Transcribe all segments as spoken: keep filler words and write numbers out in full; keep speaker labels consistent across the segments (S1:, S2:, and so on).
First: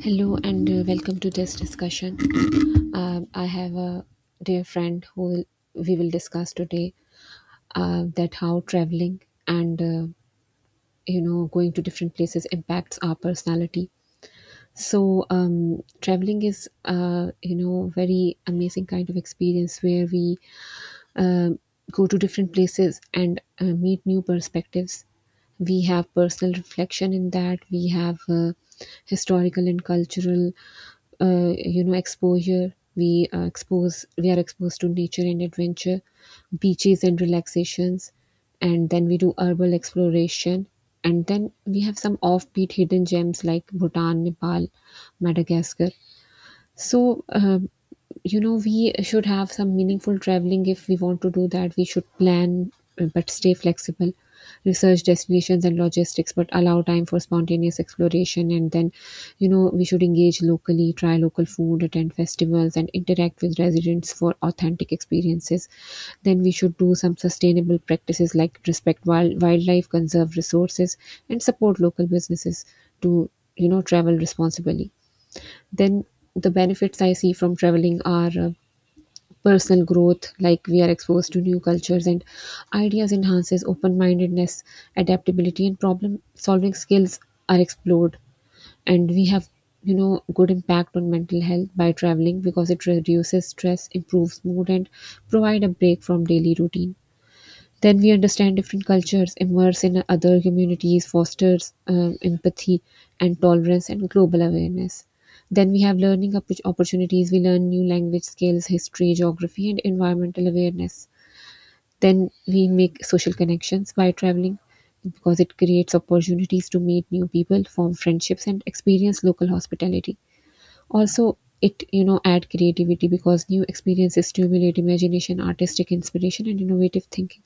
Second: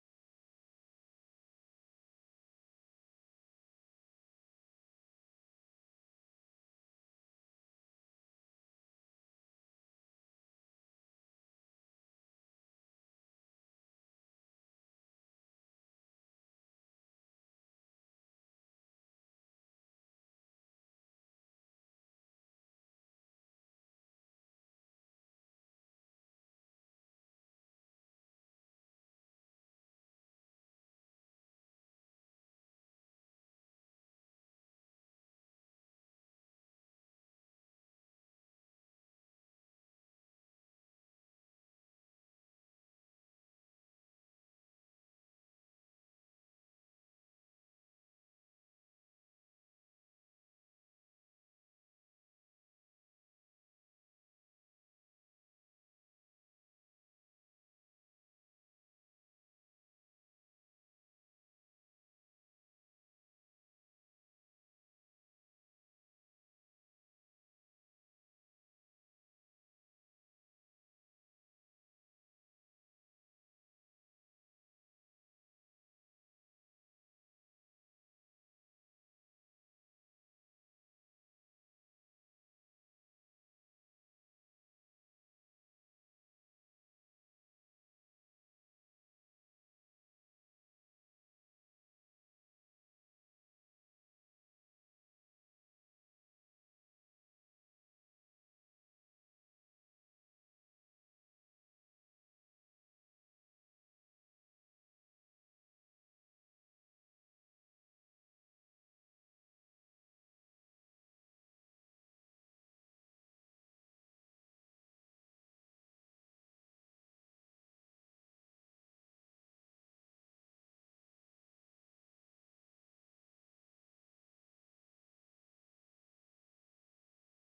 S1: Hello and uh, welcome to this discussion. Um, I have a dear friend who will, we will discuss today uh, that how traveling and uh, you know going to different places impacts our personality. So um, traveling is uh, you know very amazing kind of experience where we um, go to different places and uh, meet new perspectives. We have personal reflection in that. We have uh, historical and cultural, uh, you know, exposure. We uh, expose. We are exposed to nature and adventure, beaches and relaxations, and then we do herbal exploration. And then we have some offbeat hidden gems like Bhutan, Nepal, Madagascar. So um, you know we should have some meaningful traveling. If we want to do that we should plan uh, but stay flexible, research destinations and logistics but allow time for spontaneous exploration. And then you know we should engage locally, try local food, attend festivals, and interact with residents for authentic experiences. Then we should do some sustainable practices like respect wild, wildlife, conserve resources, and support local businesses to you know travel responsibly. Then the benefits I see from traveling are uh, personal growth. Like we are exposed to new cultures and ideas, enhances open-mindedness, adaptability, and problem solving skills are explored. And we have you know good impact on mental health by traveling because it reduces stress, improves mood, and provide a break from daily routine. Then we understand different cultures, immerse in other communities, fosters um, empathy and tolerance and global awareness. Then we have learning oppor- opportunities. We learn new language skills, history, geography, and environmental awareness. Then we make social connections by traveling because it creates opportunities to meet new people, form friendships, and experience local hospitality. Also, it you know add creativity because new experiences stimulate imagination, artistic inspiration, and innovative thinking.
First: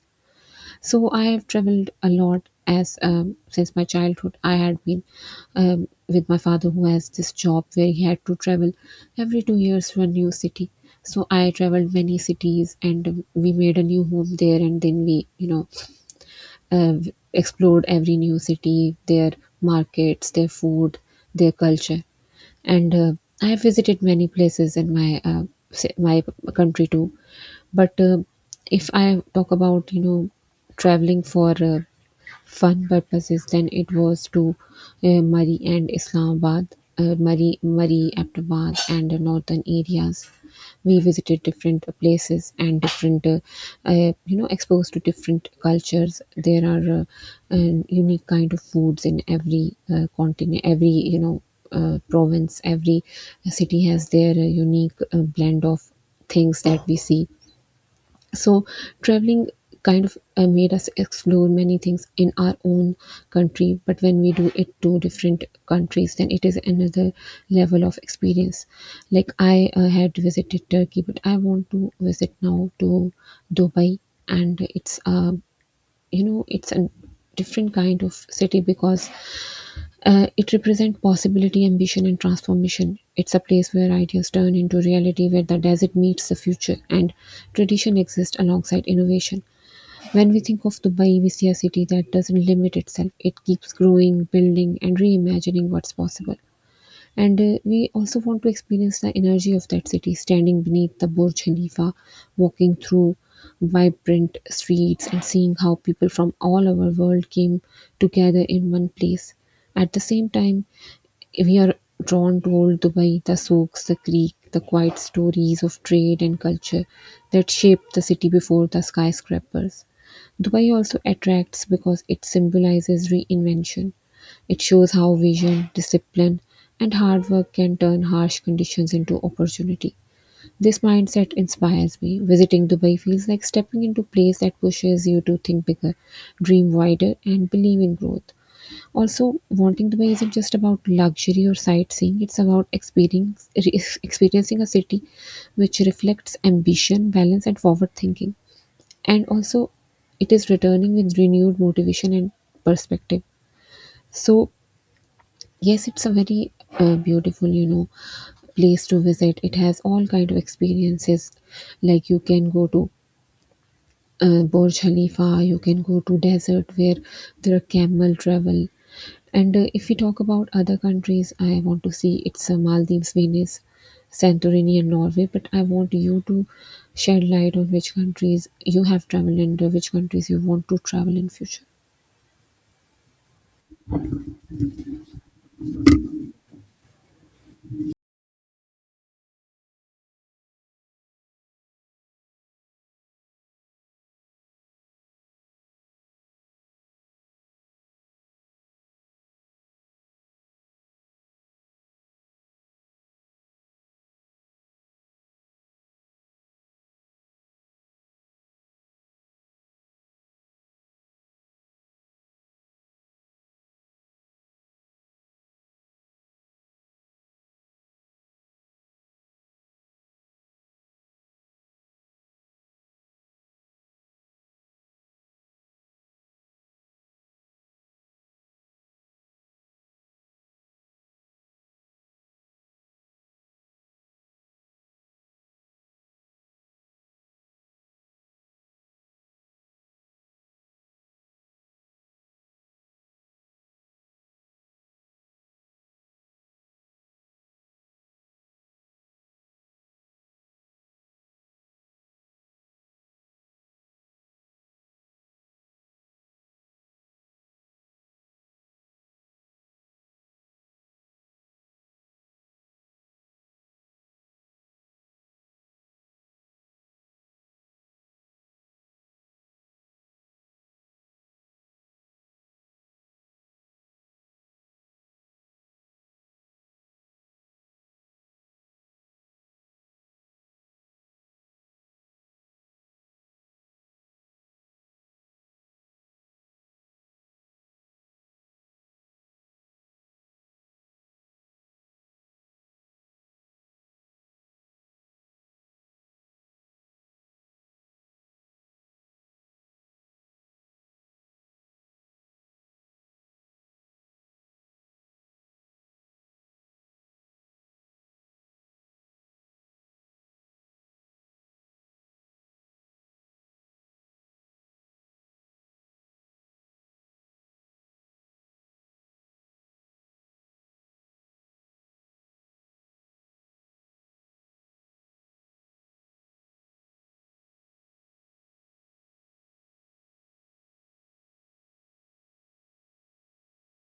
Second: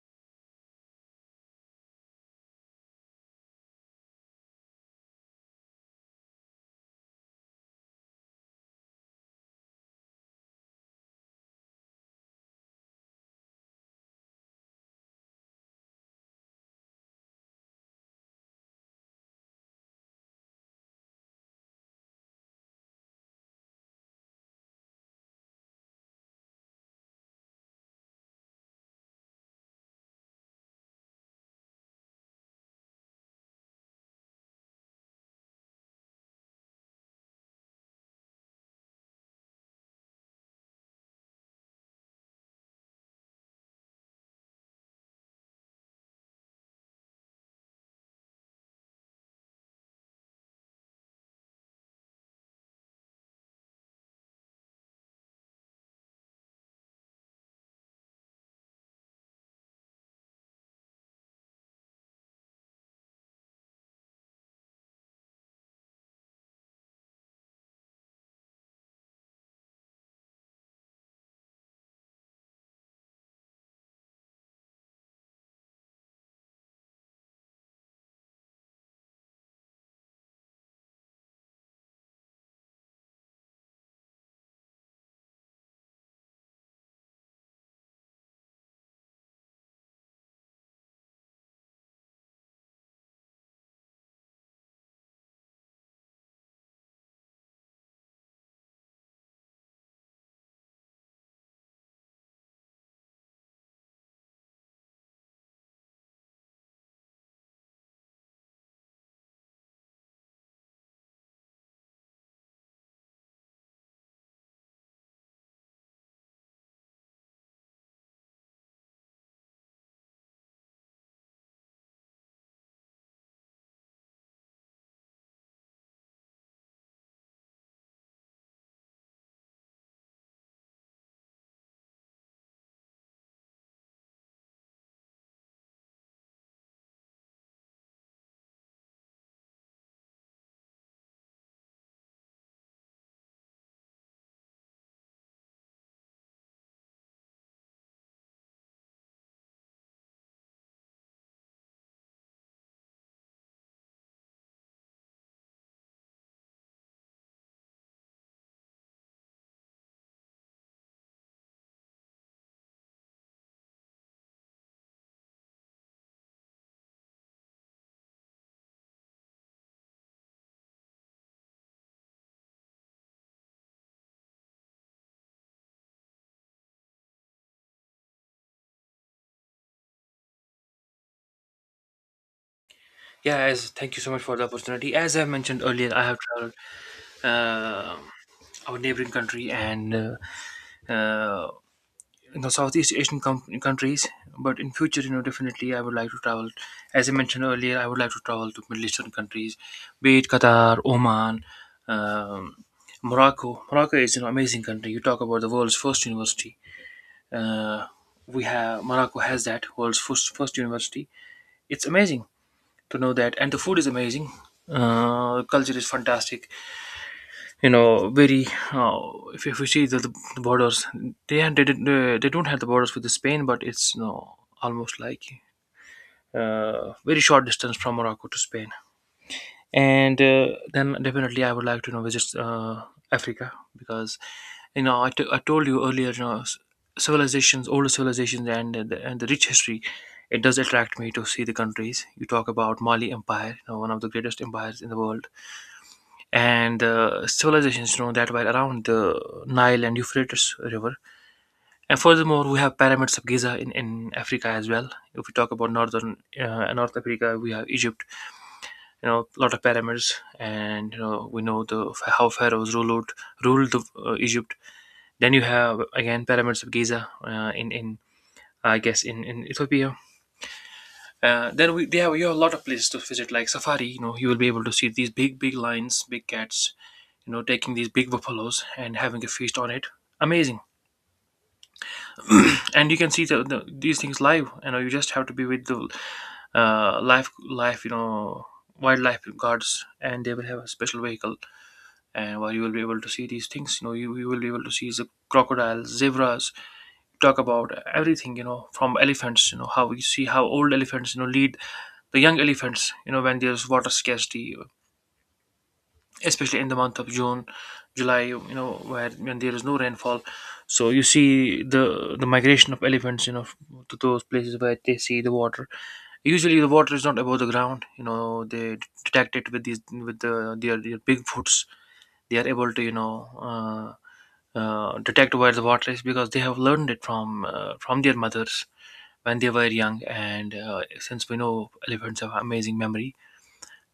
S1: So I have traveled a lot as um, since my childhood. I had been um, with my father who has this job where he had to travel every two years to a new city. So I traveled many cities and um, we made a new home there. And then we, you know, uh, explored every new city, their markets, their food, their culture. And uh, I have visited many places in my uh, ci- my country too. But uh, if I talk about, you know, traveling for uh, fun purposes, than it was to uh, Murray and Islamabad, uh, Murray, Murray, Abdabad, and the northern areas. We visited different places and different, uh, uh, you know, exposed to different cultures. There are uh, um, unique kind of foods in every uh, continent, every you know uh, province, every city has their uh, unique uh, blend of things that we see. So, traveling kind of uh, made us explore many things in our own country, but when we do it to different countries, then it is another level of experience. Like, I uh, had visited Turkey, but I want to visit now to Dubai, and it's, uh, you know, it's a different kind of city because uh, it represents possibility, ambition, and transformation. It's a place where ideas turn into reality, where the desert meets the future, and tradition exists alongside innovation. When we think of Dubai, we see a city that doesn't limit itself. It keeps growing, building, and reimagining what's possible. And uh, we also want to experience the energy of that city, standing beneath the Burj Khalifa, walking through vibrant streets, and seeing how people from all over the world came together in one place. At the same time, we are drawn to old Dubai, the souks, the creek, the quiet stories of trade and culture that shaped the city before the skyscrapers. Dubai also attracts because it symbolizes reinvention. It shows how vision, discipline, and hard work can turn harsh conditions into opportunity. This mindset inspires me. Visiting Dubai feels like stepping into a place that pushes you to think bigger, dream wider, and believe in growth. Also, wanting Dubai isn't just about luxury or sightseeing, it's about experience, re- experiencing a city which reflects ambition, balance, and forward thinking. And also, it is returning with renewed motivation and perspective. So, yes, it's a very uh, beautiful, you know, place to visit. It has all kind of experiences, like you can go to uh, Burj Khalifa, you can go to desert where there are camel travel. And uh, if we talk about other countries, I want to see it's uh, Maldives, Venice, Santorini, and Norway. But I want you to shed light on which countries you have traveled and uh, which countries you want to travel in future.
S2: Yeah, as thank you so much for the opportunity. As I mentioned earlier, I have traveled uh, our neighboring country, and uh, uh, in the Southeast Asian com- countries. But in future, you know, definitely I would like to travel. As I mentioned earlier, I would like to travel to Middle Eastern countries, be it Qatar, Oman, um, Morocco. Morocco is an amazing country. You talk about the world's first university. Uh, we have Morocco has that world's first first university. It's amazing to know that, and the food is amazing, uh culture is fantastic, you know very, uh, if, if we see the, the borders. They had- they, didn't, uh, they don't have the borders with the spain, but it's, you know almost like, uh very short distance from Morocco to Spain. And uh, then definitely I would like to, you know visit, uh, Africa, because, you know I, t- I told you earlier, you know s- civilizations, older civilizations, and the, and the rich history. It does attract me to see the countries. You talk about Mali Empire, you know one of the greatest empires in the world. And uh, civilizations, you know that were around the Nile and Euphrates River. And furthermore, we have Pyramids of Giza in, in Africa as well. If we talk about northern, uh, north Africa, we have Egypt. You know lot of pyramids, and you know we know the how pharaohs ruled out, ruled the, uh, Egypt. Then you have again Pyramids of Giza, uh, in in I guess, in in Ethiopia. Uh, then we they have you have a lot of places to visit, like safari. You know you will be able to see these big big lions, big cats, you know taking these big buffaloes and having a feast on it. Amazing. And you can see the, the, these things live. You know you just have to be with the, uh, life life you know wildlife guards, and they will have a special vehicle, and where you will be able to see these things. you know you, you will be able to see the crocodiles, zebras. Talk about everything, you know from elephants, you know how we see how old elephants, you know lead the young elephants, you know when there's water scarcity, especially in the month of June, July, you know where when there is no rainfall. So you see the the migration of elephants, you know to those places where they see the water. Usually the water is not above the ground. You know they detect it with these, with the, their, their big foots. They are able to, you know, uh, uh, detect where the water is, because they have learned it from uh, from their mothers when they were young. And uh, since we know elephants have amazing memory,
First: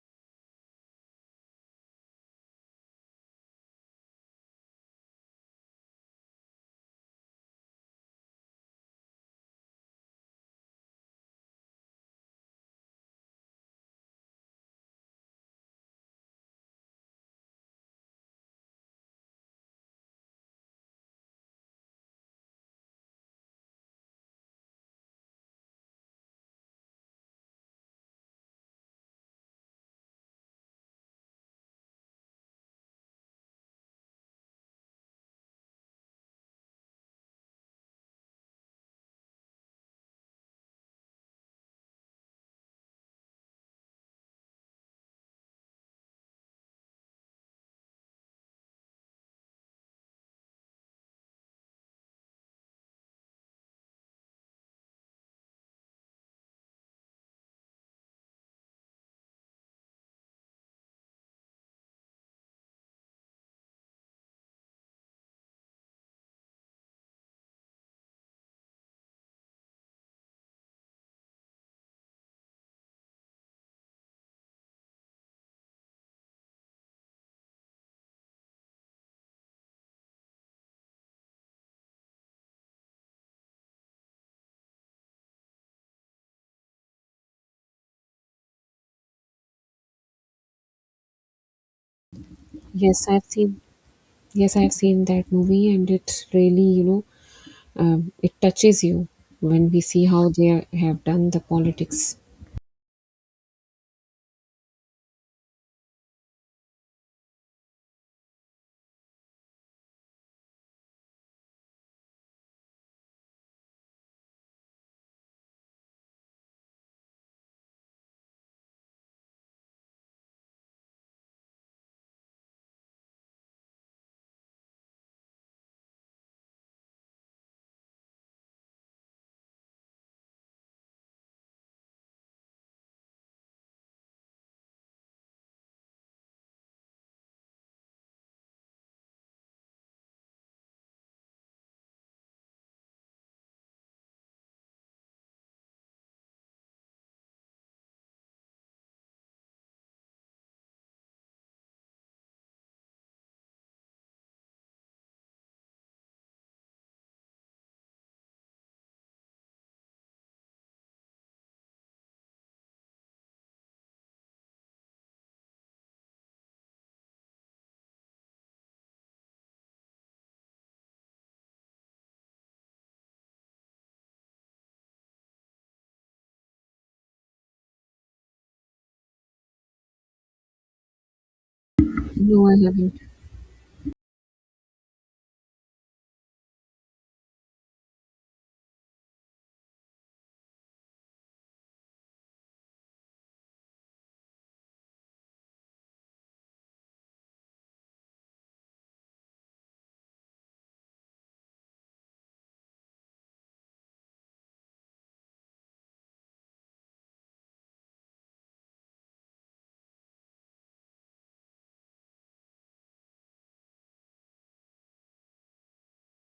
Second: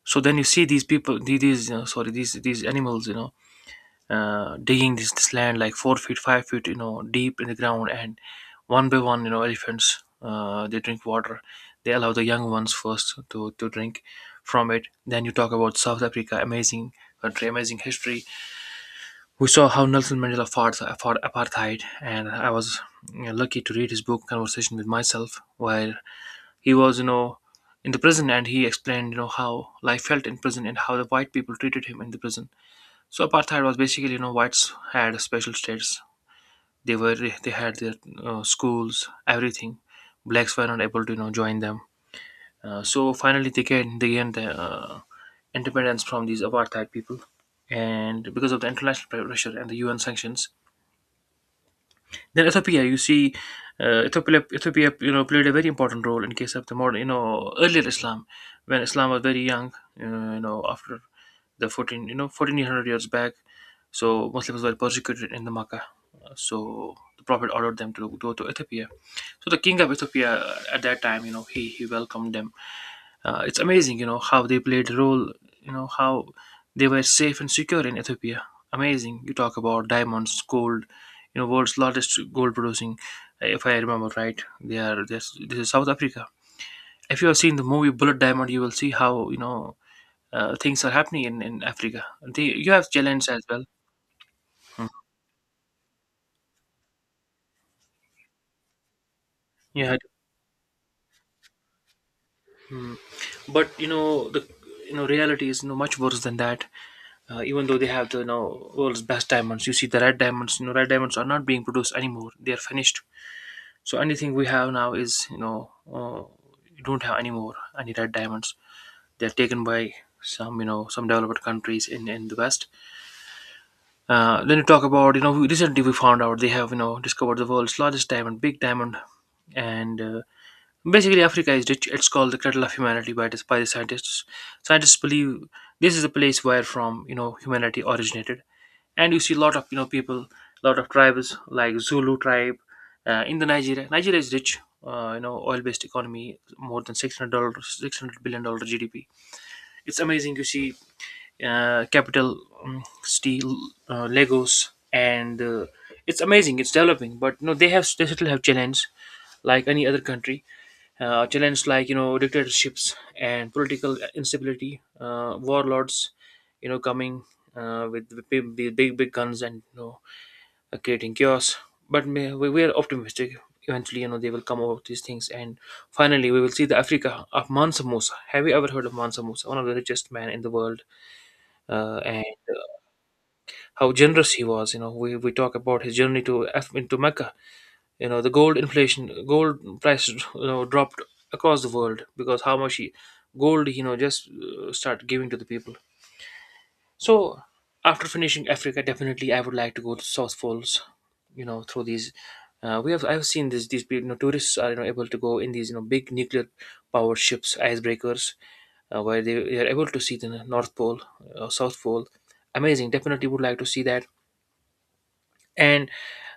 S2: so then you see these people, the- these uh, sorry, these these animals, you know, uh, digging this this land like four feet, five feet, you know, deep in the ground, and one by one, you know, elephants, uh, they drink water. They allow the young ones first to to drink from it. Then you talk about South Africa, amazing country, amazing history. We saw how Nelson Mandela fought the- for apartheid, and I was, you know, lucky to read his book, "Conversation with Myself," where he was, you know, in the prison, and he explained, you know, how life felt in prison, and how the white people treated him in the prison. So apartheid was basically, you know, whites had special status. They were they had their, uh, schools, everything. Blacks were not able to, you know, join them. Uh, so finally, they gained, they gained the, uh, independence from these apartheid people, and because of the international pressure and the U N sanctions. Then Ethiopia, you see, uh, Ethiopia, Ethiopia, you know, played a very important role in case of the modern, you know, earlier Islam, when Islam was very young, uh, you know, after the fourteen, you know, fourteen hundred years back. So Muslims were persecuted in the Makkah. So the Prophet ordered them to go to Ethiopia. So the king of Ethiopia, uh, at that time, you know, he, he welcomed them. Uh, it's amazing, you know, how they played a role, you know, how they were safe and secure in Ethiopia. Amazing. You talk about diamonds, gold, you know, world's largest gold producing, if I remember right. They are, this this is South Africa. If you have seen the movie Bullet Diamond, you will see how, you know, uh, things are happening in, in Africa. They, you have
S1: Yes, I've
S2: challenges as
S1: seen.
S2: well.
S1: Yes, I've
S2: Mm.
S1: seen that movie, and it's really you know um, it touches you when we
S2: You had,
S1: see how they have done the politics.
S2: mm. But, you know, the, you know reality is, you know, much worse than that. Uh, even though they have the, you know world's best diamonds, you see the red diamonds you know red diamonds are not being produced anymore. They are finished. So anything we have now is, you know uh, you don't have any more, any red diamonds. They're taken by some you know some developed countries in in the West. Uh, then you talk about, you know we- recently we found out they have, you know discovered the world's largest diamond, big diamond. And uh, basically, Africa is rich. It's called the cradle of humanity by the, by the scientists. Scientists believe this is the place where from, you know humanity originated. And you see a lot of, you know people, a lot of tribes like Zulu tribe. Uh, in the nigeria Nigeria is rich. Uh, you know oil based economy, more than six hundred dollars, six hundred billion dollar GDP. It's amazing. You see, uh, capital, um, steel, uh, Legos, and uh, it's amazing. It's developing, but no, they have they still have challenge like any other country. Uh, challenge like, you know dictatorships and political instability, uh, warlords, you know coming, uh, with the big, big big guns, and, you know uh, creating chaos. But may- we we are optimistic. Eventually, you know, they will come over with these things, and finally, we will see the Africa of Mansa Musa. Have you ever heard of Mansa Musa, one of the richest man in the world, uh, and
S1: No, I haven't.
S2: how generous he was? You know, we, we talk about his journey to Af- into Mecca. You know, the gold inflation, gold prices, you know, dropped across the world, because how much he, gold, you know, just uh, start giving to the people. So after finishing Africa, definitely I would like to go to South Poles. You know, through these, uh, we have I've seen this. These, you know, tourists are, you know, able to go in these, you know big nuclear powered ships, icebreakers, uh, where they, they are able to see the North Pole, uh, South Pole. Amazing. Definitely would like to see that, and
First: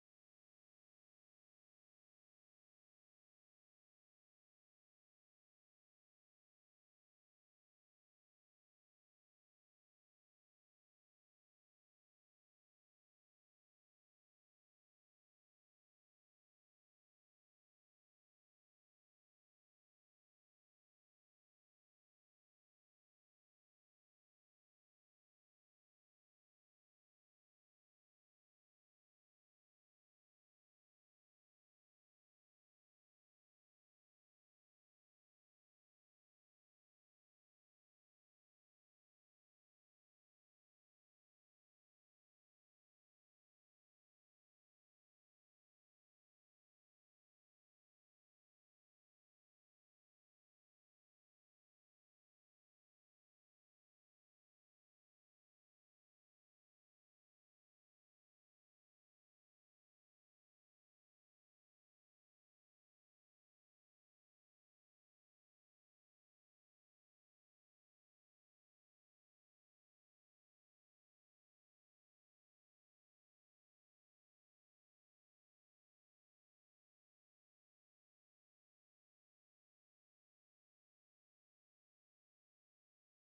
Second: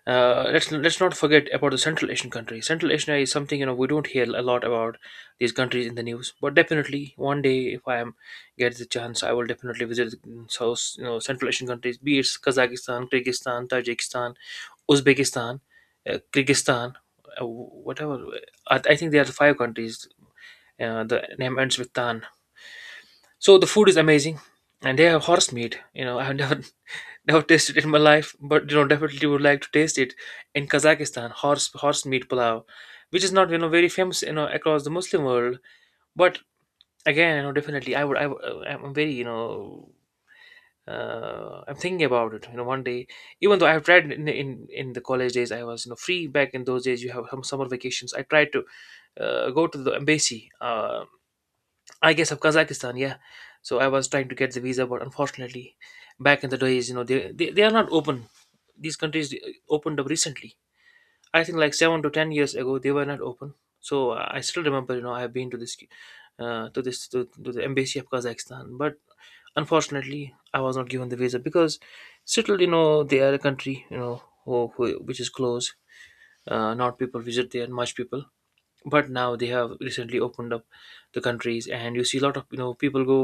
S2: uh, let's let's not forget about the Central Asian countries. Central Asia is something, you know we don't hear a lot about these countries in the news, but definitely one day, if I am, get the chance, I will definitely visit, mm, South, you know Central Asian countries, be it Kazakhstan, Kyrgyzstan, Tajikistan, Uzbekistan, uh, Kyrgyzstan, uh, whatever. I, I think there are five countries. Uh, the name ends with Tan. So the food is amazing, and they have horse meat. You know, I've never Never tasted it in my life, but, you know, definitely would like to taste it in Kazakhstan, horse horse meat pulao, which is not, you know very famous, you know across the Muslim world. But again, you know, definitely, I would I would, uh, I'm very you know uh, I'm thinking about it. You know, one day, even though I've tried in, in in the college days. I was, you know free back in those days. You have some summer vacations. I tried to, uh, go to the embassy, uh, I guess, of Kazakhstan, yeah. So I was trying to get the visa, but unfortunately, back in the days, you know, they, they, they are not open, these countries, uh, opened up recently. I think like seven to ten years ago, they were not open. So uh, I still remember, you know, I have been to this, uh, to this to, to the embassy of Kazakhstan, but unfortunately I was not given the visa, because still, you know, they are a country, you know, who, who which is closed. Uh, not people visit there, much people. But now they have recently opened up the countries, and you see a lot of, you know people go,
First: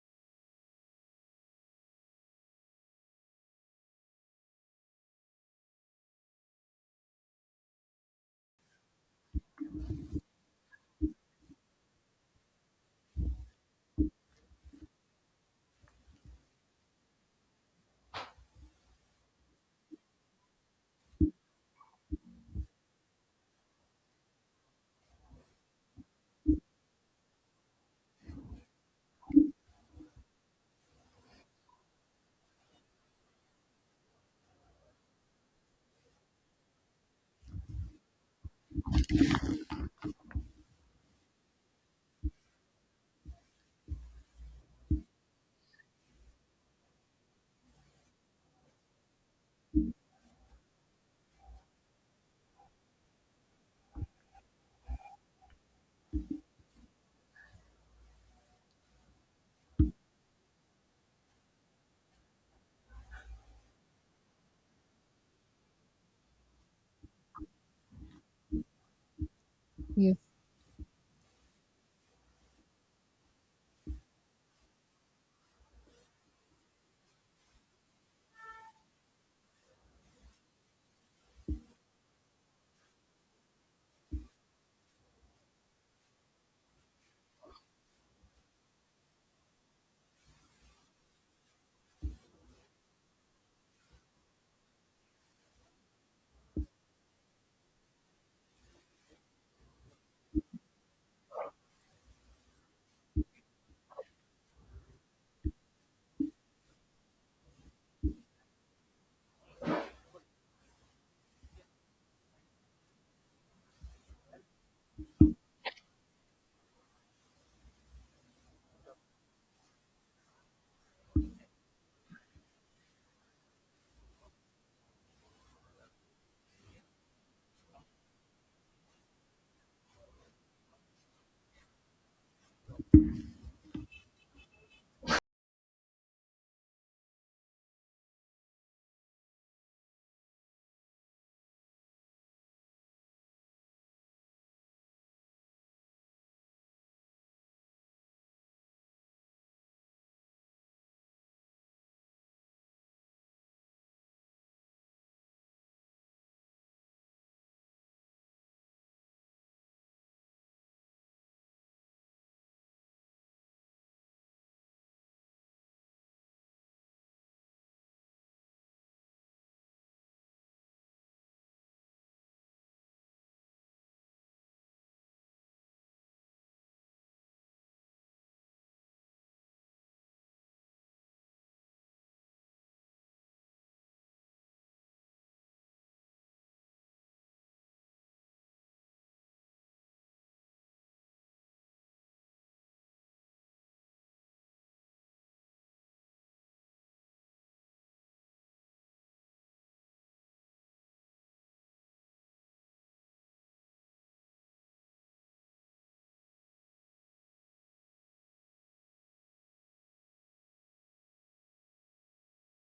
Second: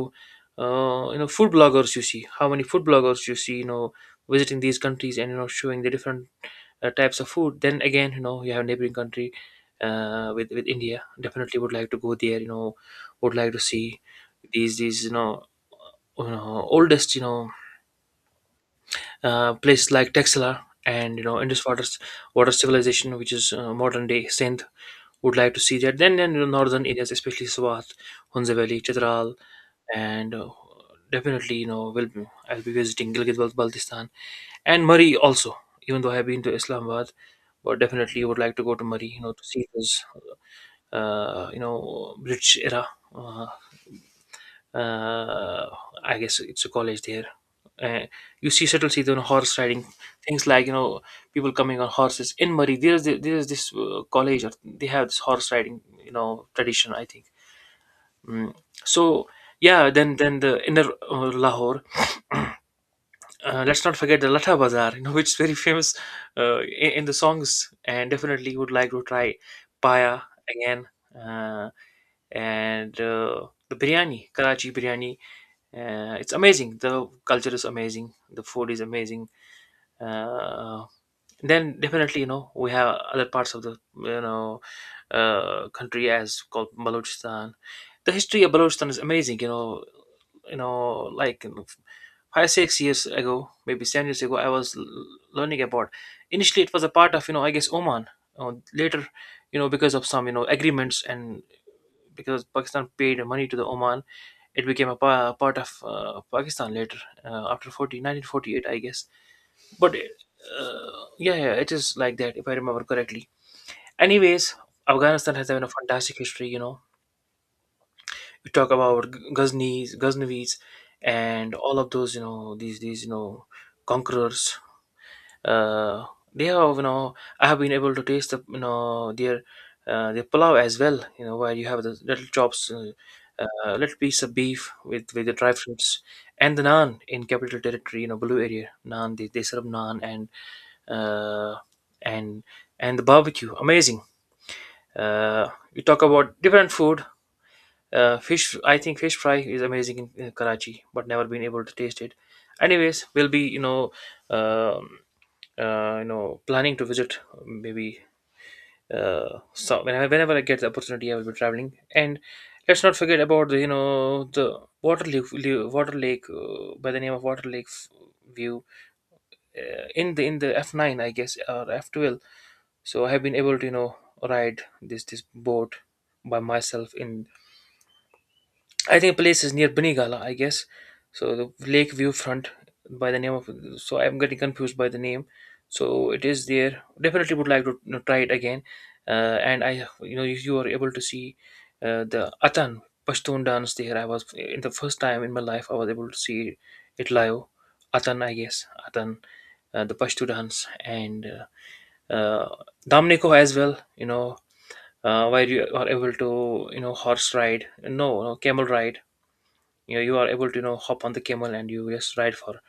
S2: uh, you know, food bloggers. You see how many food bloggers you see, you know, visiting these countries and you know showing the different uh, types of food. Then again, you know you have neighboring country uh, with with India. Definitely would like to go there, you know would like to see these these you know uh, you know oldest, you know uh, place like Texela and you know Indus water water civilization, which is uh, modern day Sindh. Would like to see that. Then then the northern areas, especially Swat, Hunza Valley, Chitral, and uh, definitely you know will be- I'll be visiting Gilgit Baltistan and Murray also. Even though I have been to Islamabad, but definitely would like to go to Murray, you know, to see this, uh, you know, British era. Uh, uh, I guess it's a college there. Uh, you see, settle see the horse riding things, like you know people coming on horses in Murray. There's the, there's this uh, college, or they have this horse riding, you know tradition, I think. Mm. So yeah, then then the inner uh, Lahore, uh, let's not forget the Latta Bazaar, you know, which is very famous uh, in, in the songs, and definitely would like to try
S1: Yeah.
S2: paya again, uh, and uh, the biryani, Karachi biryani. Uh, it's amazing. The culture is amazing. The food is amazing. uh, then definitely you know we have other parts of the, you know uh, country as called Balochistan. The history of Balochistan is amazing. You know, you know, like you know, five six years ago, maybe seven years ago, I was l- learning about. Initially, it was a part of, you know I guess, Oman. Uh, later, you know, because of some, you know agreements, and because Pakistan paid money to the Oman, it became a pa- part of uh, Pakistan later, uh, after forty, nineteen forty-eight, I guess. But uh, yeah, yeah, it is like that, if I remember correctly. Anyways, Afghanistan has been a fantastic history. You know, we talk about G- Ghaznavis, Ghaznavis, and all of those. You know, these these you know conquerors, uh, they have, you know I have been able to taste the, you know their uh, their pulao as well, you know, where you have the little chops, uh, uh, little piece of beef with with the dry fruits and the naan, in capital territory, you know, Blue Area naan. They, they serve naan and uh, and and the barbecue, amazing. Uh, you talk about different food. Uh, fish, I think fish fry is amazing in, in Karachi, but never been able to taste it. Anyways, we'll be, you know um uh, you know planning to visit maybe, uh, so whenever, whenever I get the opportunity, I will be traveling. And let's not forget about the, you know the water lake, water lake uh, by the name of Water Lake F- View, uh, in the, in the F nine I guess, or F twelve. So I have been able to, you know ride this this boat by myself in, I think place is near Binigala, I guess. So the lake view front by the name of. So I'm getting confused by the name. So it is there. Definitely would like to, you know, try it again. Uh, and I, you know, if you are able to see uh, the Atan Pashtun dance there. I was in the first time in my life I was able to see it live. Atan, I guess, Atan, uh, the Pashto dance, and uh, uh, Damneko as well. You know, uh, where you are able to, you know, horse ride. No, no, camel ride. You know you are able to, you know hop on the camel, and you just ride for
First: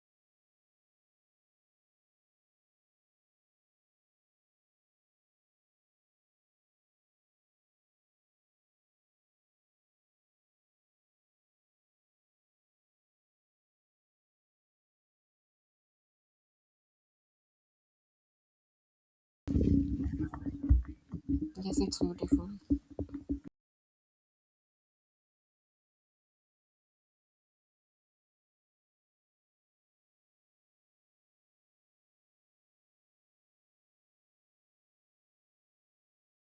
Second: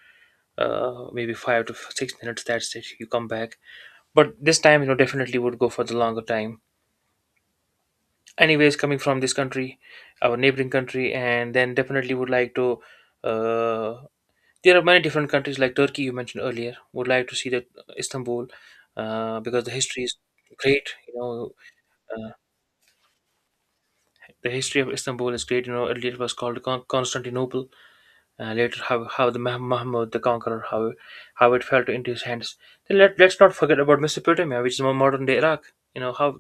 S2: uh, maybe five to six minutes. That's it, you come back. But this time, you know definitely would go for the longer time. Anyways, coming from this country, our neighboring country, and then definitely would like to, uh, there are many different countries like Turkey, you mentioned earlier, would like to see that. Istanbul, uh, because the history is great, you know.
S1: Yes, it's
S2: uh,
S1: beautiful.
S2: the history of Istanbul is great. You know earlier it was called Con- Constantinople. Uh, later, how, how the Mah- Mahmud the Conqueror, how, how it fell into his hands. Then let, let's not forget about Mesopotamia, which is more modern day Iraq. You know, how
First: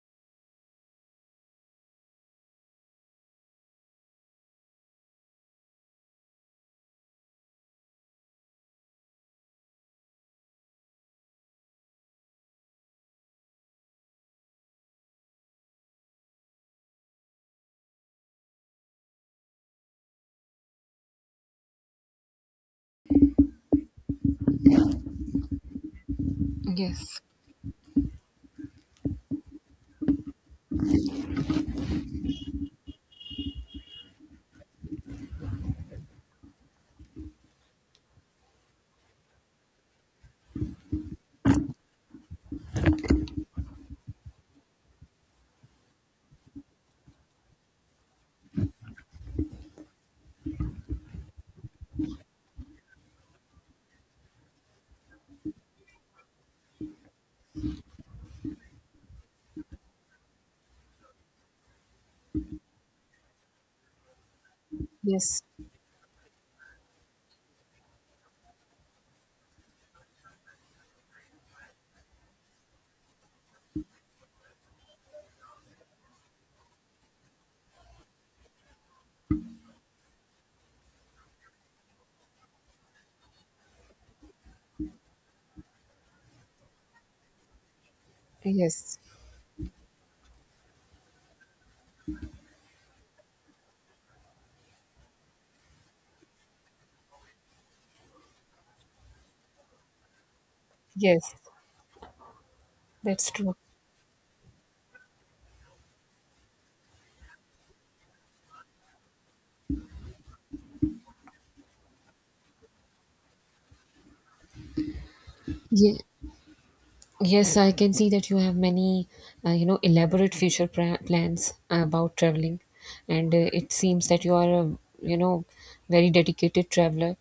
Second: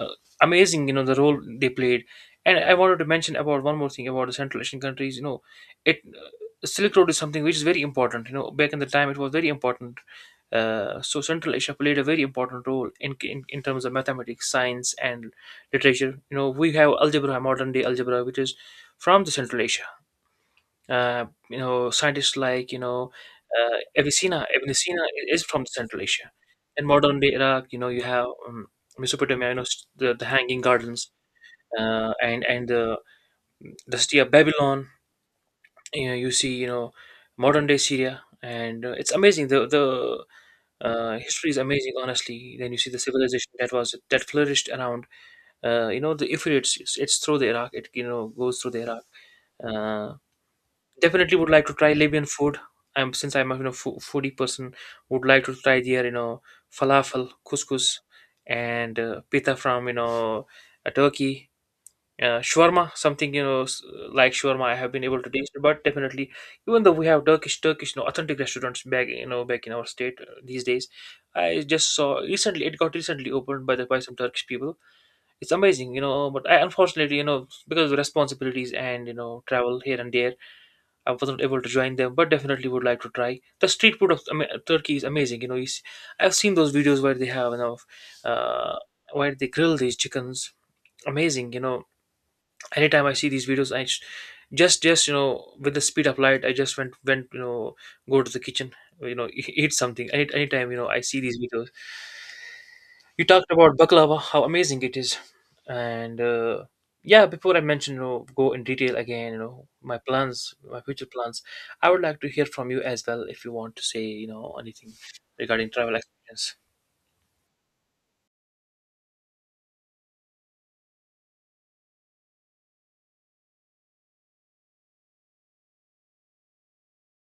S2: uh, amazing, you know, the role they played. And I wanted to mention about one more thing about the Central Asian countries. You know, it uh, Silk Road is something which is very important. You know, back in the time, it was very important. Uh, so Central Asia played a very important role in, in in terms of mathematics, science, and literature. You know, we have algebra, modern day algebra, which is from the Central Asia. Uh, you know, scientists like, you know uh, Avicenna. Avicenna i- is from Central Asia. In modern
S1: Yes,
S2: day Iraq, you know, you have um, Mesopotamia, you know, s- the, the Hanging Gardens, uh, and and the the city of Babylon. You know, you see, you know, modern day Syria, and uh, it's amazing. The the uh, history is amazing, honestly. Then you see the civilization that was that flourished around. Uh, you know, the Euphrates. It's, it's through the Iraq. It, you know goes through the Iraq. Uh, Definitely would like to try Libyan food. I'm, since I'm a, you know fo- foodie person, would like to try their, you know falafel, couscous, and uh, pita from, you know uh, Turkey. Uh, shawarma, something, you know s- like shawarma, I have been able to
S1: yes,
S2: taste, but definitely, even though we have Turkish, Turkish, you know, authentic restaurants back, you know, back in our state uh, these days, I just saw recently it got recently opened by the, by some Turkish people. It's amazing, you know, but I, unfortunately, you know, because of responsibilities and, you know travel here and there, I wasn't able to join them, but definitely would like to try. The street food of, I mean, Turkey, is amazing. You know, you see, I've seen those videos where they have, you know, uh,
S1: yes,
S2: where they grill these chickens. Amazing. You know, anytime I see these videos, I sh- just, just you know, with the speed of light, I just went, went, you know, go to the kitchen, you know, eat something. Any, anytime, you know, I see
S1: yes,
S2: these videos, you
S1: that's
S2: talked
S1: true.
S2: about baklava, how amazing it is, and uh, yeah. Before I mention, you know, go in detail again, you know, my plans, my future plans. I would like to hear from you as well, if you want to say, you know, anything regarding travel
S1: Ye-
S2: experience.
S1: yes, I can see that you have many, uh, you know, elaborate future pra- plans about traveling, and uh, it seems that you are a, you know, very dedicated traveler.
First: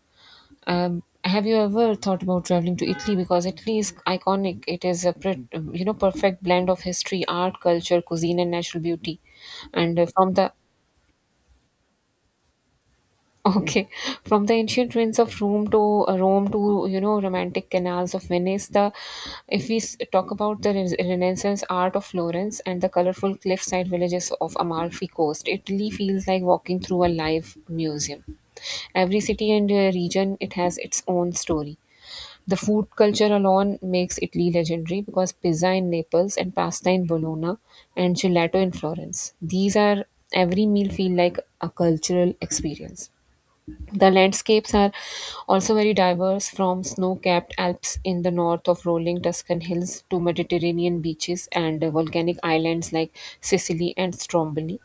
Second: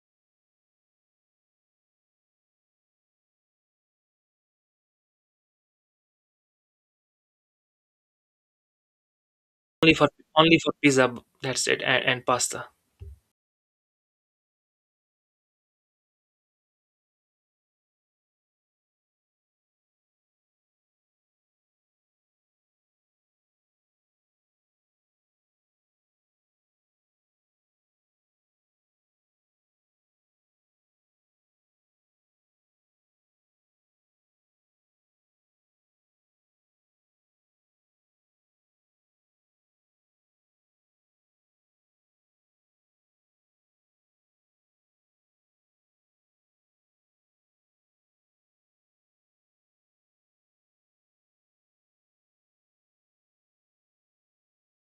S1: Um, have you ever thought about traveling to Italy? Because Italy is iconic. It is a, pret- you know, perfect blend of history, art, culture, cuisine, and natural beauty.
S2: Only
S1: And uh,
S2: for,
S1: from the
S2: only for pizza, that's it, and, and pasta.
S1: Okay, from the ancient ruins of Rome to uh, Rome to you know romantic canals of Venice, the if we s- talk about the res- Renaissance art of Florence and the colorful cliffside villages of Amalfi Coast. It really feels like walking through a live museum. Every city and uh, region, it has its own story. The food culture alone makes Italy legendary because pizza in Naples and pasta in Bologna and gelato in Florence. These are every meal feel like a cultural experience. The landscapes are also very diverse, from snow capped Alps in the north of rolling Tuscan hills to Mediterranean beaches and uh, volcanic islands like Sicily and Stromboli.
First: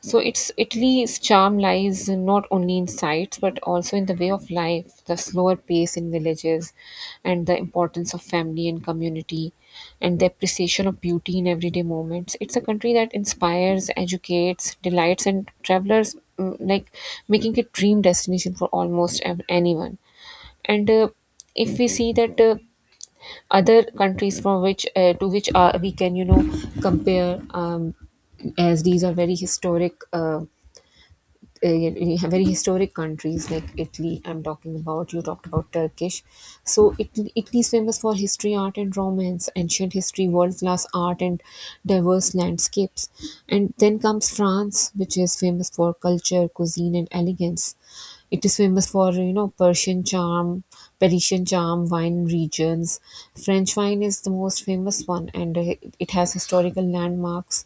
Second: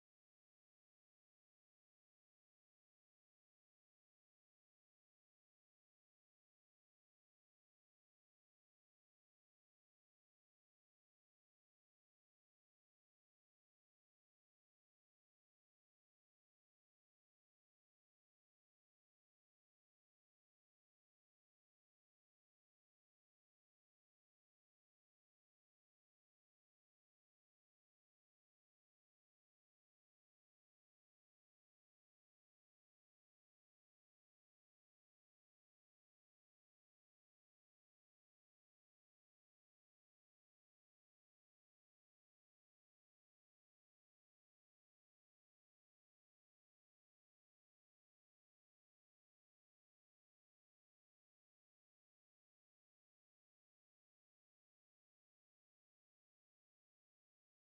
S1: So it's Italy's charm lies not only in sights but also in the way of life, the slower pace in villages, and the importance of family and community, and the appreciation of beauty in everyday moments. It's a country that inspires, educates, delights, and travelers mm, like making it dream destination for almost ev- anyone. And uh, if we see that uh, other countries from which uh, to which uh, we can you know compare um, as these are very historic. Uh, uh, you know, very historic countries like Italy. I'm talking about. You talked about Turkish. So Italy, Italy is famous for history, art, and romance, ancient history, world class art, and diverse landscapes. And then comes France, which is famous for culture, cuisine, and elegance. It is famous for you know Persian charm, Parisian charm, wine regions. French wine is the most famous one, and uh, it has historical landmarks.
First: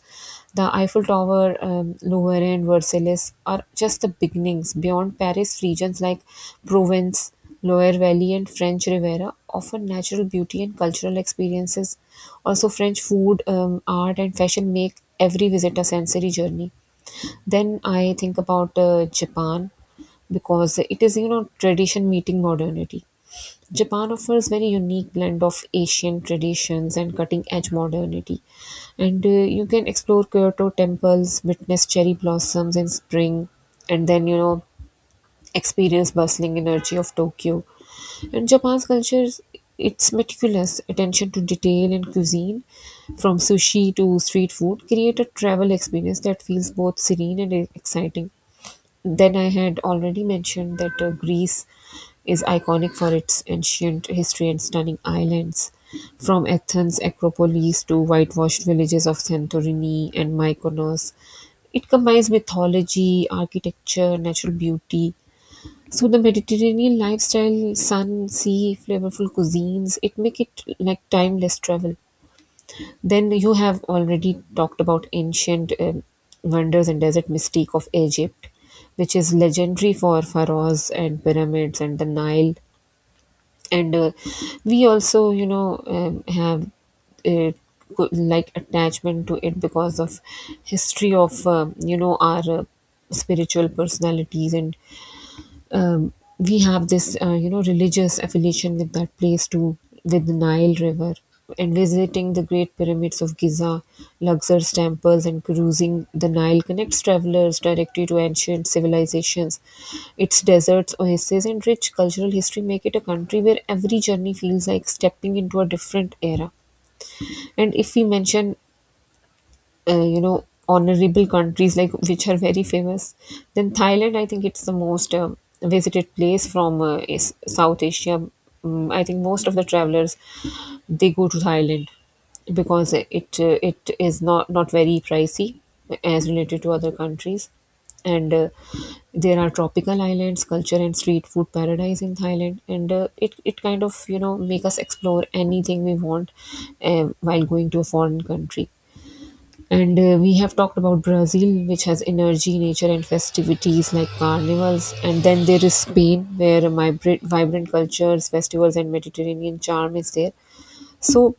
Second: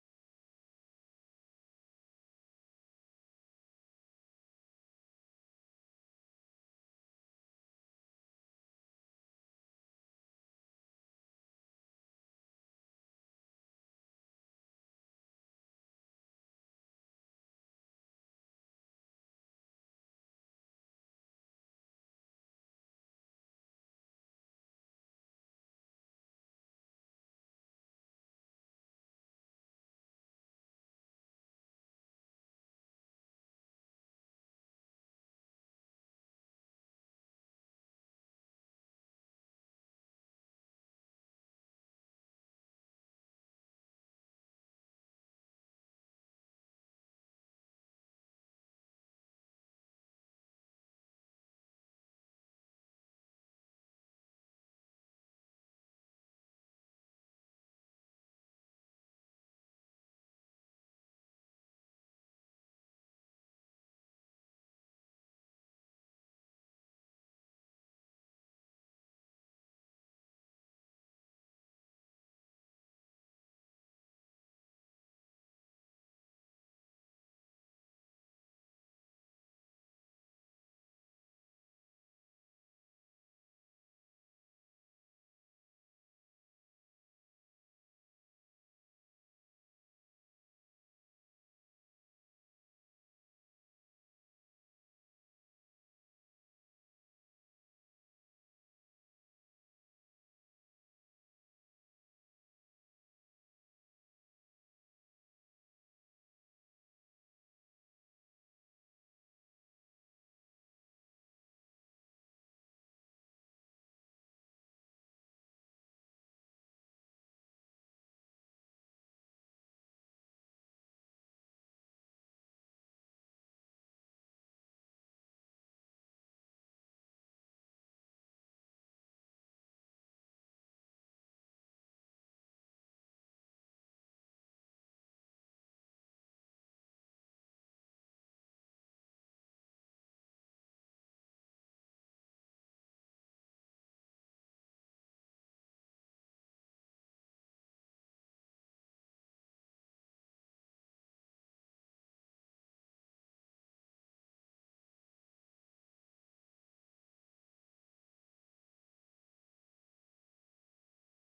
S1: The Eiffel Tower, um, Louvre, and Versailles are just the beginnings. Beyond Paris, regions like Provence, Loire Valley, and French Riviera offer natural beauty and cultural experiences. Also, French food, um, art, and fashion make every visit a sensory journey. Then I think about uh, Japan because it is you know tradition meeting modernity. Japan offers very unique blend of Asian traditions and cutting edge modernity, and uh, you can explore Kyoto temples, witness cherry blossoms in spring, and then you know experience bustling energy of Tokyo. And Japan's culture is- it's meticulous attention to detail and cuisine, from sushi to street food, create a travel experience that feels both serene and exciting. Then I had already mentioned that uh, Greece is iconic for its ancient history and stunning islands, from Athens Acropolis to whitewashed villages of Santorini and Mykonos. It combines mythology, architecture, natural beauty. So the Mediterranean lifestyle, sun, sea, flavorful cuisines, it make it like timeless travel. Then you have already talked about ancient um, wonders and desert mystique of Egypt, which is legendary for pharaohs and pyramids and the Nile. And uh, We also, you know, um, have uh, co- like attachment to it because of history of um, you know our uh, spiritual personalities and um, we have this uh, you know religious affiliation with that place too, with the Nile River. And visiting the great pyramids of Giza, Luxor's temples, and cruising the Nile connects travelers directly to ancient civilizations. Its deserts, oases, and rich cultural history make it a country where every journey feels like stepping into a different era. And if we mention uh, you know honorable countries like which are very famous, then Thailand, I think it's the most um, visited place from uh, is South Asia. Mm, I think most of the travelers, they go to Thailand because it uh, it is not not very pricey as related to other countries. And uh, There are tropical islands, culture, and street food paradise in Thailand, and uh, it, it kind of you know make us explore anything we want um, while going to a foreign country. And uh, We have talked about Brazil, which has energy, nature, and festivities like carnivals. And then there is Spain, where my vibrant cultures, festivals, and Mediterranean charm is there. So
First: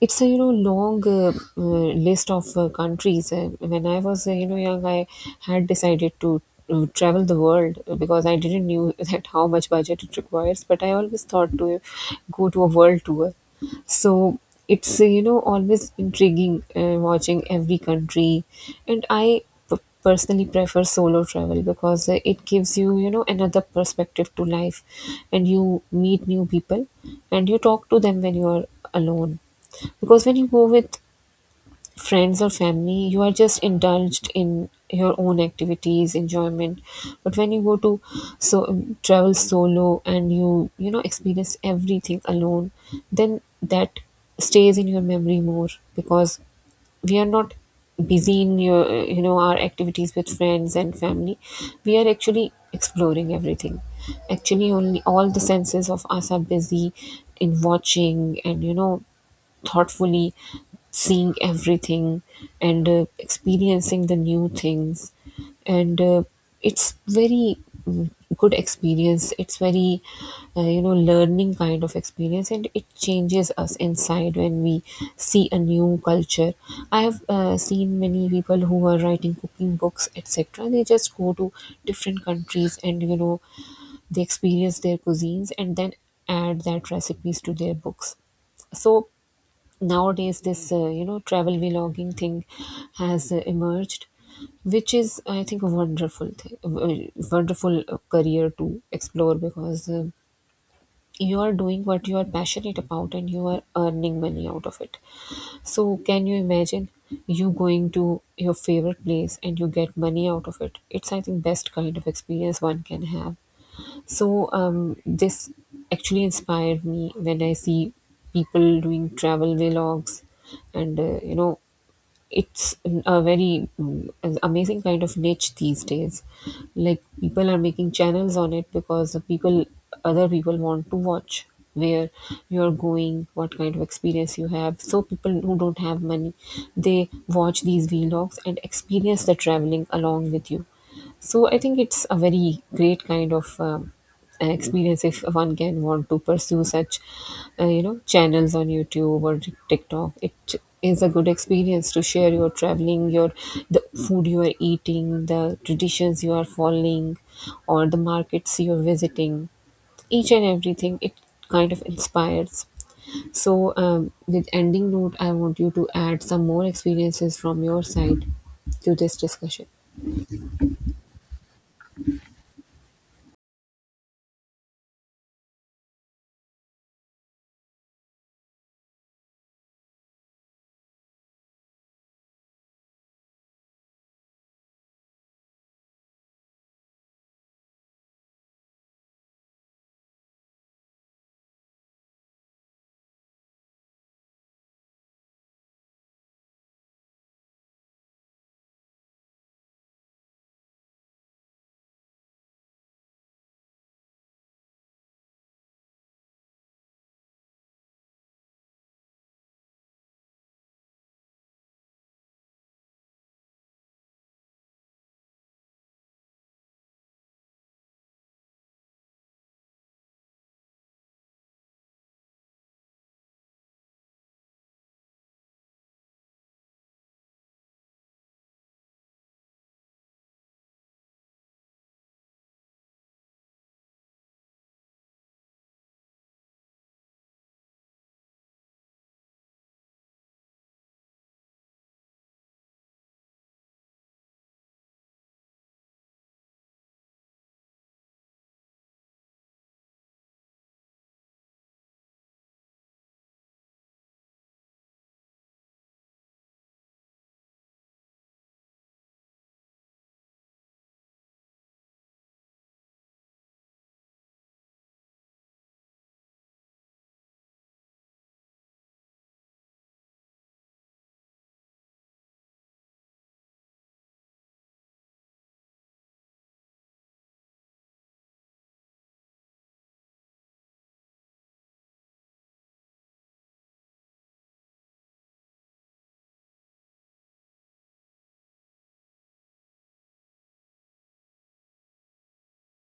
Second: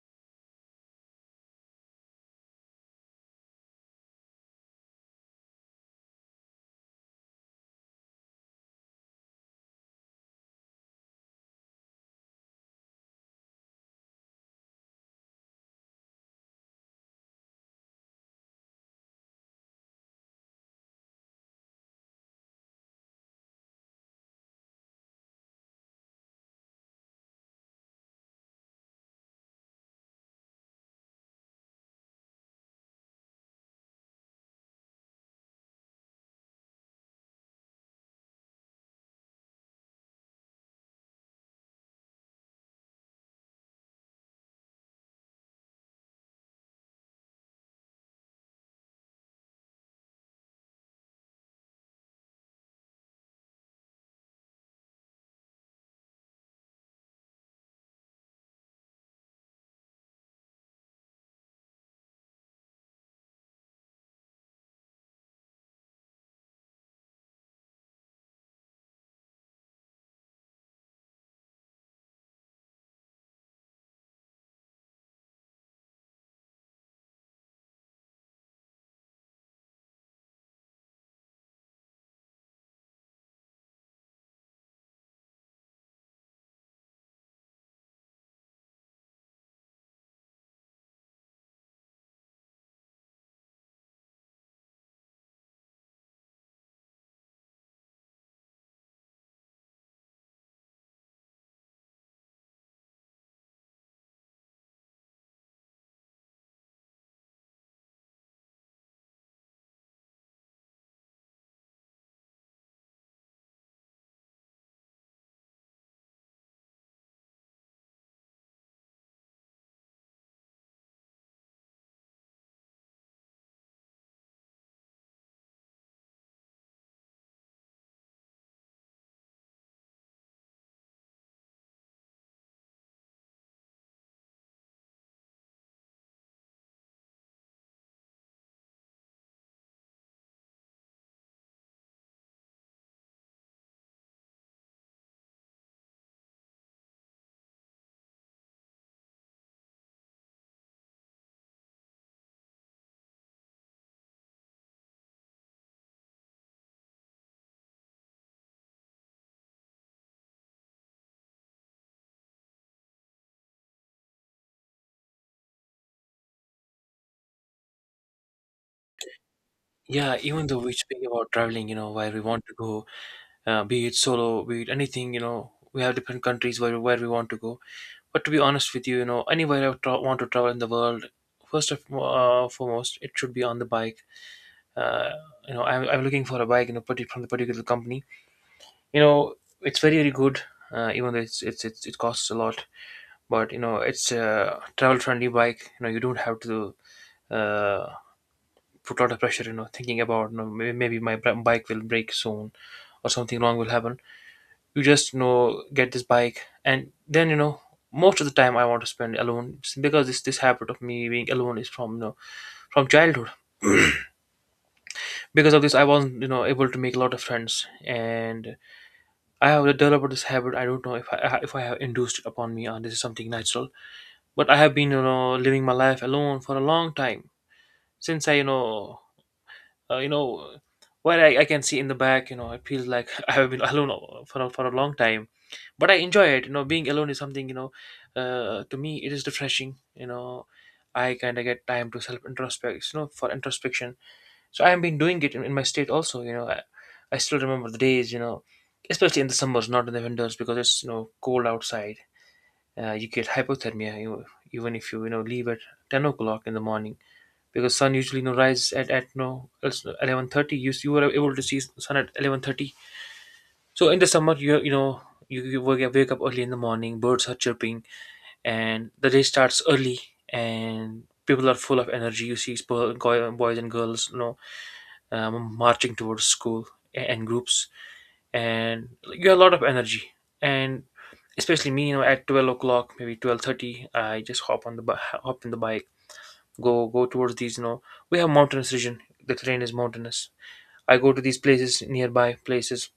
S1: it's a you know long uh, uh, list of uh, countries. Uh, when I was uh, you know young, I had decided to uh, travel the world uh, because I didn't knew that how much budget it requires, but I always thought to go to a world tour. So it's uh, you know always intriguing uh, watching every country. And i p- personally prefer solo travel because uh, it gives you you know another perspective to life. And you meet new people and you talk to them when you are alone, because when you go with friends or family, you are just indulged in your own activities, enjoyment. But when you go to, so um, travel solo and you you know experience everything alone, then that stays in your memory more, because we are not busy in your you know our activities with friends and family. We are actually exploring everything. Actually, only all the senses of us are busy in watching and you know thoughtfully seeing everything and uh, experiencing the new things. And uh, It's very, mm, good experience. It's very uh, you know learning kind of experience, and it changes us inside when we see a new culture. I have uh, seen many people who are writing cooking books, etc. They just go to different countries and you know they experience their cuisines and then add that recipes to their books. So nowadays this uh, you know travel vlogging thing has uh, emerged, which is I think a wonderful thing, a w- wonderful uh, career to explore, because uh, you are doing what you are passionate about and you are earning money out of it. So can you imagine you going to your favorite place and you get money out of it? It's I think best kind of experience one can have. So um, this actually inspired me when I see people doing travel vlogs, and uh, you know, it's a very, mm, an amazing kind of niche these days. Like people are making channels on it because the people, other people want to watch where you're going, what kind of experience you have. So people who don't have money, they watch these vlogs and experience the traveling along with you. So I think it's a very great kind of. Um, uh, experience if one can want to pursue such uh, you know channels on YouTube or TikTok. It is a good experience to share your traveling, your the food you are eating, the traditions you are following, or the markets you are visiting. Each and everything, it kind of inspires. So um, with ending note I want you to add some more experiences from your side to this discussion.
S2: Yeah, even though we speak about traveling, you know, where we want to go, uh, be it solo, be it anything, you know, we have different countries where where we want to go. But to be honest with you, you know, anywhere I tra- want to travel in the world, first of uh, foremost, it should be on the bike. Uh, you know, I'm, I'm looking for a bike, you know, parti- from the particular company. You know, it's very very good, uh, even though it's, it's it's it costs a lot. But you know, it's a travel friendly bike. You know, you don't have to uh, put a lot of pressure. You know, thinking about, you know, maybe, maybe my b- bike will break soon, or something wrong will happen. You just, you know, get this bike, and then, you know, most of the time I want to spend alone. It's because this this habit of me being alone is from, you know, from childhood. Because of this, I wasn't, you know, able to make a lot of friends, and I have developed this habit. I don't know if I, if i have induced it upon me, or this is something natural. But I have been, you know, living my life alone for a long time. Since I, you know, uh, you know while I, I can see in the back, you know, it feels like I have been alone for a, for a long time. But I enjoy it. You know, being alone is something, you know, uh, to me, it is refreshing. You know, I kind of get time to self introspect, you know, for introspection. So I have been doing it in, in my state also. You know, I, I still remember the days, you know, especially in the summers, not in the winters, because it's, you know, cold outside. Uh, you get hypothermia, you know, even if you, you know, leave at ten o'clock in the morning, because sun usually, you know, rises at at no eleven thirty. you you were able to see sun at eleven thirty. So in the summer, you you know, you, you wake wake up early in the morning. Birds are chirping, and the day starts early, and people are full of energy. You see, spo- go- boys and girls, you know, um, marching towards school a- and groups, and you have a lot of energy. And especially me, you know, at twelve o'clock, maybe twelve thirty, I just hop on the bi- hop in the bike, go go towards these. You know, we have mountainous region. The terrain is mountainous. I go to these places, nearby places,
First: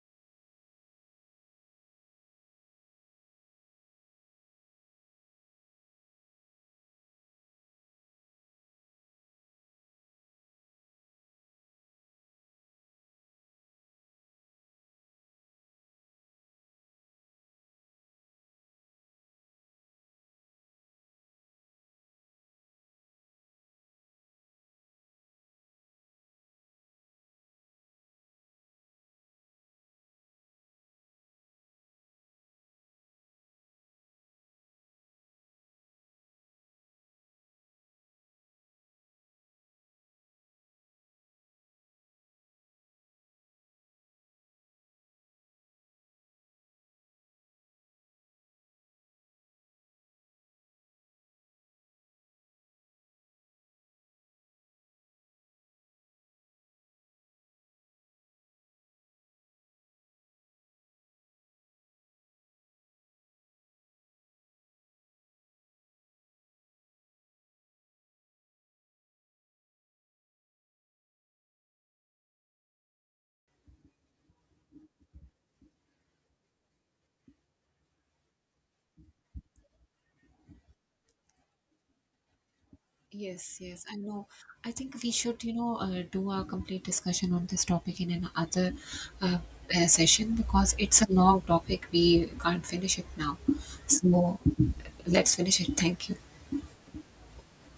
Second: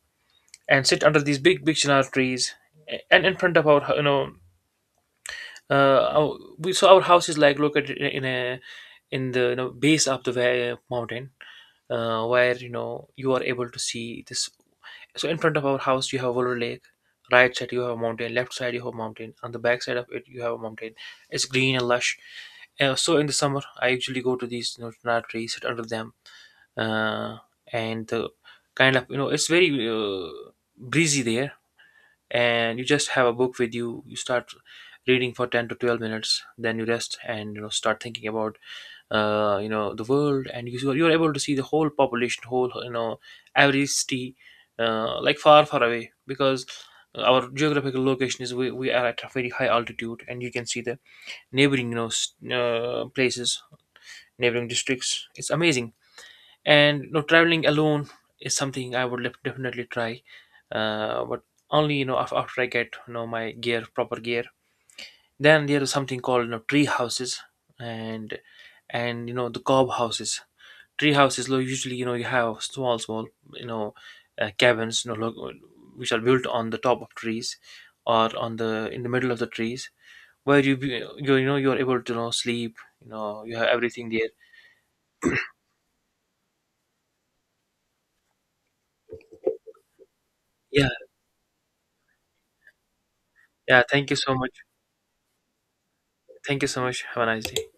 S2: and sit under these big big chinar trees, and in front of our, you know, uh, our, we so our house is like located in in a in the, you know, base of the wa- mountain. Uh, where, you know, you are able to see this. So in front of our house, you have Wolver Lake. Right side you have a mountain, left side you have a mountain, on the back side of it you have a mountain. It's green and lush. Uh, so in the summer, I usually go to these, you know, chinar trees, sit under them, uh, and uh, kind of, you know, it's very uh, breezy there. And you just have a book with you. You start reading for ten to twelve minutes, then you rest and, you know, start thinking about, uh you know, the world. And you, you're able to see the whole population, whole, you know, every city, uh, like far far away, because our geographical location is, we, we are at a very high altitude, and you can see the neighboring, you know, s- uh, places, neighboring districts. It's amazing. And you know, traveling alone is something I would lef- definitely try. Uh, but only, you know, af- after I get, you know, my gear, proper gear. Then there is something called, you know, tree houses, and, and you know, the cob houses. Tree houses lo- usually, you know, you have small small, you know, uh, cabins, you know, lo- which are built on the top of trees, or on the, in the middle of the trees, where you be, you, you know, you're able to, you know, sleep. You know, you
S1: Yes,
S2: have
S1: yes, I
S2: everything
S1: know.
S2: there.
S1: I think we should, you know, uh, do a complete discussion on this topic in another uh, uh, session, because
S2: Yeah,
S1: it's a long topic. We can't finish it now.
S2: yeah, thank you so
S1: So
S2: much.
S1: let's finish it. Thank you.
S2: Thank you so much, have a nice day.